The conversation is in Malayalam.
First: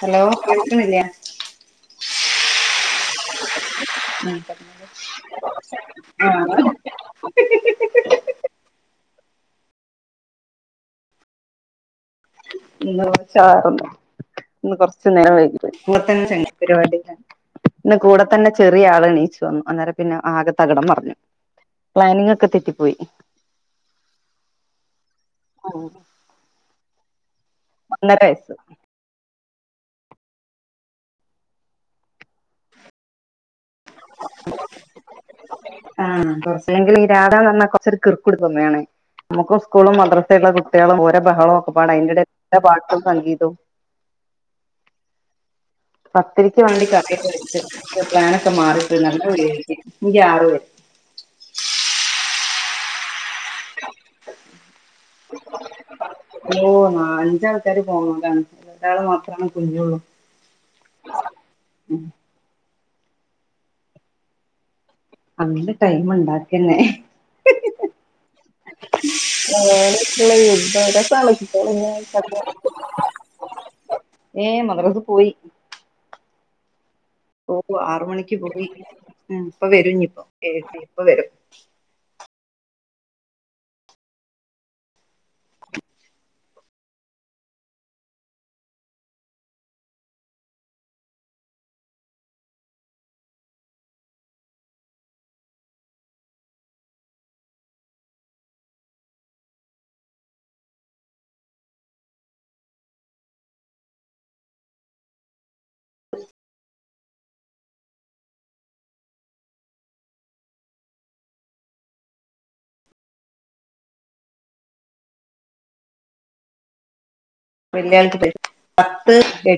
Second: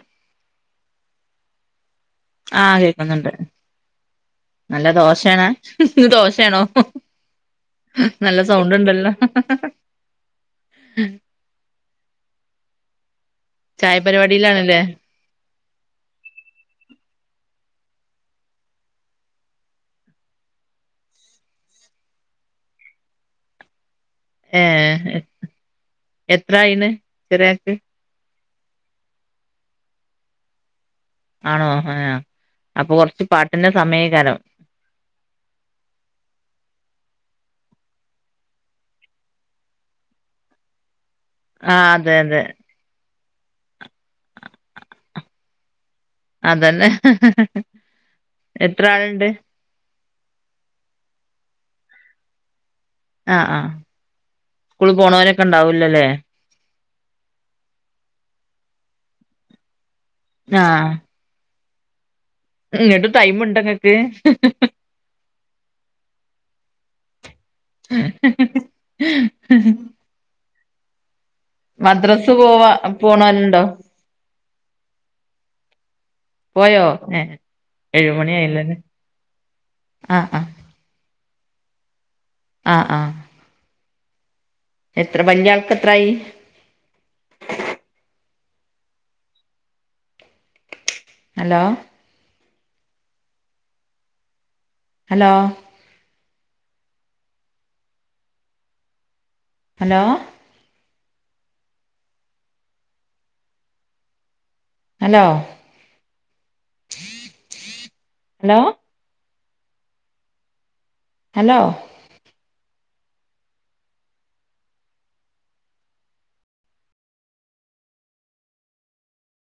ഹലോ കേക്കിണില്ല്യേ ആഹ് കേക്കുന്നുണ്ട് നല്ല ദോശാണ ആഹ് ദോശാണോ നല്ല സൗണ്ട് ഉണ്ടല്ലോ. ഇന്ന് കുറച്ചാറോ ചായ ഇന്ന് പരിപാടിയിലാണല്ലേ കൊറച്ച നേരം വൈകി പോയി ഇന്നെ പരിപാടി [unintelligible] ഇന്ന് കൂടെ തന്നെ ചെറിയാള് എണീച്ചു വന്നു അന്നേരം പിന്നെ ആകെ തകിടം മറിഞ്ഞു പ്ലാനിങ് ഒക്കെ തെറ്റിപ്പോയി ഏഹ് [inaudible] എത്രായിയിണ് ചെറയാക്ക് ഒന്നര വയസ്സ് ആണോ ഹാ അപ്പൊ കൊർച്ച് പാട്ടിന്റെ സമയേകാരം ആഹ് കൊറച്ചെങ്കിലും ഈ രാധാന്ന് പറ്ഞ്ഞാ കൊറച്ചൊരു കീർക്കുട്ക്കെന്നയാണ് നമുക്ക് സ്കൂളും മദ്രസ ഉള്ള കുട്ടികളും ഓരോ ബഹളവും ഒക്കെ പാട ആഹ് അതെ അതിൻ്റെ അതെ ഇടയിലെ പാട്ടും സംഗീതവും പത്തിരിക്ക് വേണ്ടി അതന്നെ കറിയൊക്ക വെച്ച് പ്ലാനൊക്കെ എത്ര മാറിട്ട് നല്ല ആളുണ്ട് [unintelligible] [unintelligible] ആഹ് ആഹ സ്കൂളിൽ പോണവനൊക്കെ ഉണ്ടാവൂലല്ലേ ഓ ന അഞ്ചാള് [unintelligible] പോണംതണ ഒരാള് മാത്രമാണ് കുഞ്ഞള്ളൂ ആഹ് ഇങ്ട്ട് ടൈമുണ്ടങ്ങക്ക് അങ്ങന ടൈം ഉണ്ടാക്കന്നെ എഹേ ഞ്ഞങ്ങളോടെക്കള്ള യുദ്ധതാ പിന്നെ മദ്രസ് തണു പോവാ പോണോലുണ്ടോ ഏ മദ്രസ്‌ പോയി പോയോ ഏ ഓ ആറുമണിക്ക് പോയി ആഹ് ഇപ്പ വരുഞ്ഞിപ്പോ ആഹ് ആഹ് ഇപ്പ വരും ആഹ് ആഹ എത്ര വല്ല്യാൾക്ക് എത്രായി ഹലോ ഹലോ ഹലോ ഹലോ ലോ ഹലോ [unintelligible] പത്ത് എ